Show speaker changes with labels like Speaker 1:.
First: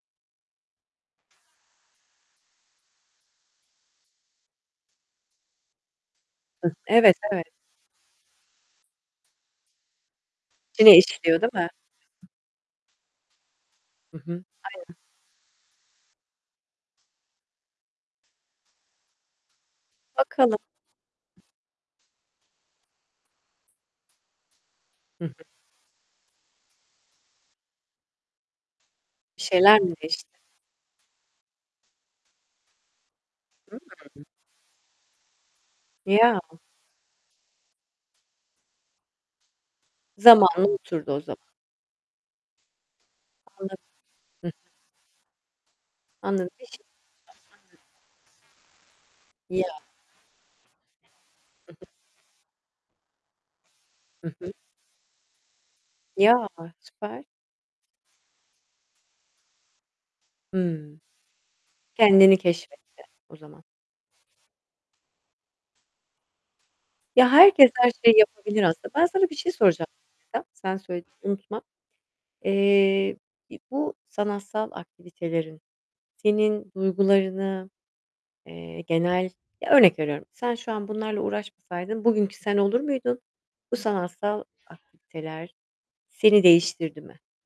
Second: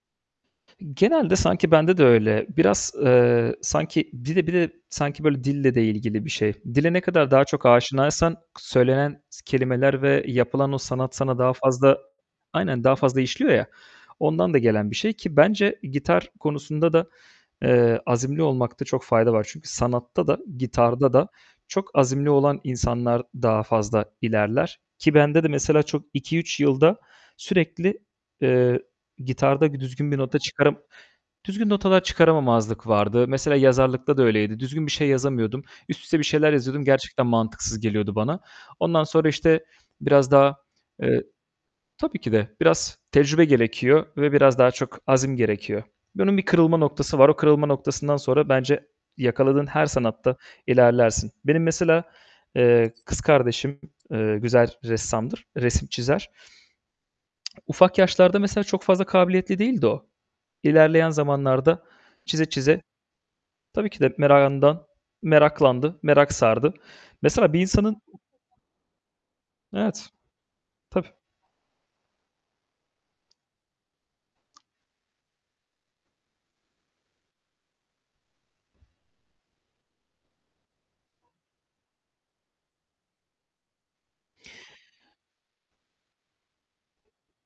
Speaker 1: Genelde sanki bende de öyle. Biraz, eee, sanki, dide bir de sanki böyle dille de ilgili bir şey.
Speaker 2: Hıh.
Speaker 1: Dile ne
Speaker 2: Evet,
Speaker 1: kadar
Speaker 2: evet.
Speaker 1: daha çok aşinaysan k söylenen s kelimeler ve yapılan o
Speaker 2: İçine
Speaker 1: sanat sana
Speaker 2: işliyor değil
Speaker 1: daha
Speaker 2: mi?
Speaker 1: fazla Aynen, daha fazla işliyor ya,
Speaker 2: Hı hı.
Speaker 1: ondan da gelen bir
Speaker 2: Aynen.
Speaker 1: şey ki bence gitar konusunda da, eee, azimli olmakta çok fayda var. Çünkü sanatta da,
Speaker 2: Bakalım.
Speaker 1: gitarda da çok azimli olan insanlar daha fazla ilerler ki
Speaker 2: Hı hı.
Speaker 1: bende de mesela çok 2-3 yılda sürekli, eee,
Speaker 2: Bir
Speaker 1: gitarda
Speaker 2: şeyler
Speaker 1: bir
Speaker 2: mi
Speaker 1: düzgün bir
Speaker 2: değişti?
Speaker 1: nota çıkarım düzgün notalar çıkaramamazlık vardı. Mesela yazarlıkta da
Speaker 2: [unintelligible]
Speaker 1: öyleydi. Düzgün bir şey yazamıyordum. Üst üste bir
Speaker 2: Ya.
Speaker 1: şeyler yazıyordum, gerçekten mantıksız geliyordu bana. Ondan sonra işte biraz daha,
Speaker 2: Zamanı unuturdu o
Speaker 1: eee
Speaker 2: zaman.
Speaker 1: Tabii ki de biraz tecrübe
Speaker 2: Anladım.
Speaker 1: gerekiyor ve
Speaker 2: Hıh.
Speaker 1: biraz daha çok azim gerekiyor. Bunun bir
Speaker 2: Anladım.
Speaker 1: kırılma noktası var. O kırılma
Speaker 2: [unintelligible]
Speaker 1: noktasından sonra bence yakaladığın
Speaker 2: Ya.
Speaker 1: her sanatta ilerlersin. Benim
Speaker 2: [unintelligible]
Speaker 1: mesela, eee, kız kardeşim,
Speaker 2: Hı
Speaker 1: eee,
Speaker 2: hı.
Speaker 1: güzel ressamdır, resim çizer.
Speaker 2: Ya, süper.
Speaker 1: Ufak yaşlarda mesela çok fazla kabiliyetli değildi o.
Speaker 2: Hımm.
Speaker 1: İlerleyen zamanlarda
Speaker 2: Kendini
Speaker 1: çize çize
Speaker 2: keşfetti o zaman.
Speaker 1: tabii ki de merakından, meraklandı, merak sardı.
Speaker 2: Ya
Speaker 1: Mesela bir
Speaker 2: herkes her
Speaker 1: insanın
Speaker 2: şeyi yapabilir aslında. Ben sana bir şey soracağım
Speaker 1: Evet,
Speaker 2: [unintelligible] sen söyle
Speaker 1: tabii.
Speaker 2: unutma. Eee, bir bu sanatsal aktivitelerin senin duygularını, eee, genel, ya, örnek veriyorum, sen şu an bunlarla uğraşmasaydın bugünkü sen olur muydun? Bu sanatsal aktiviteler seni değiştirdi mi?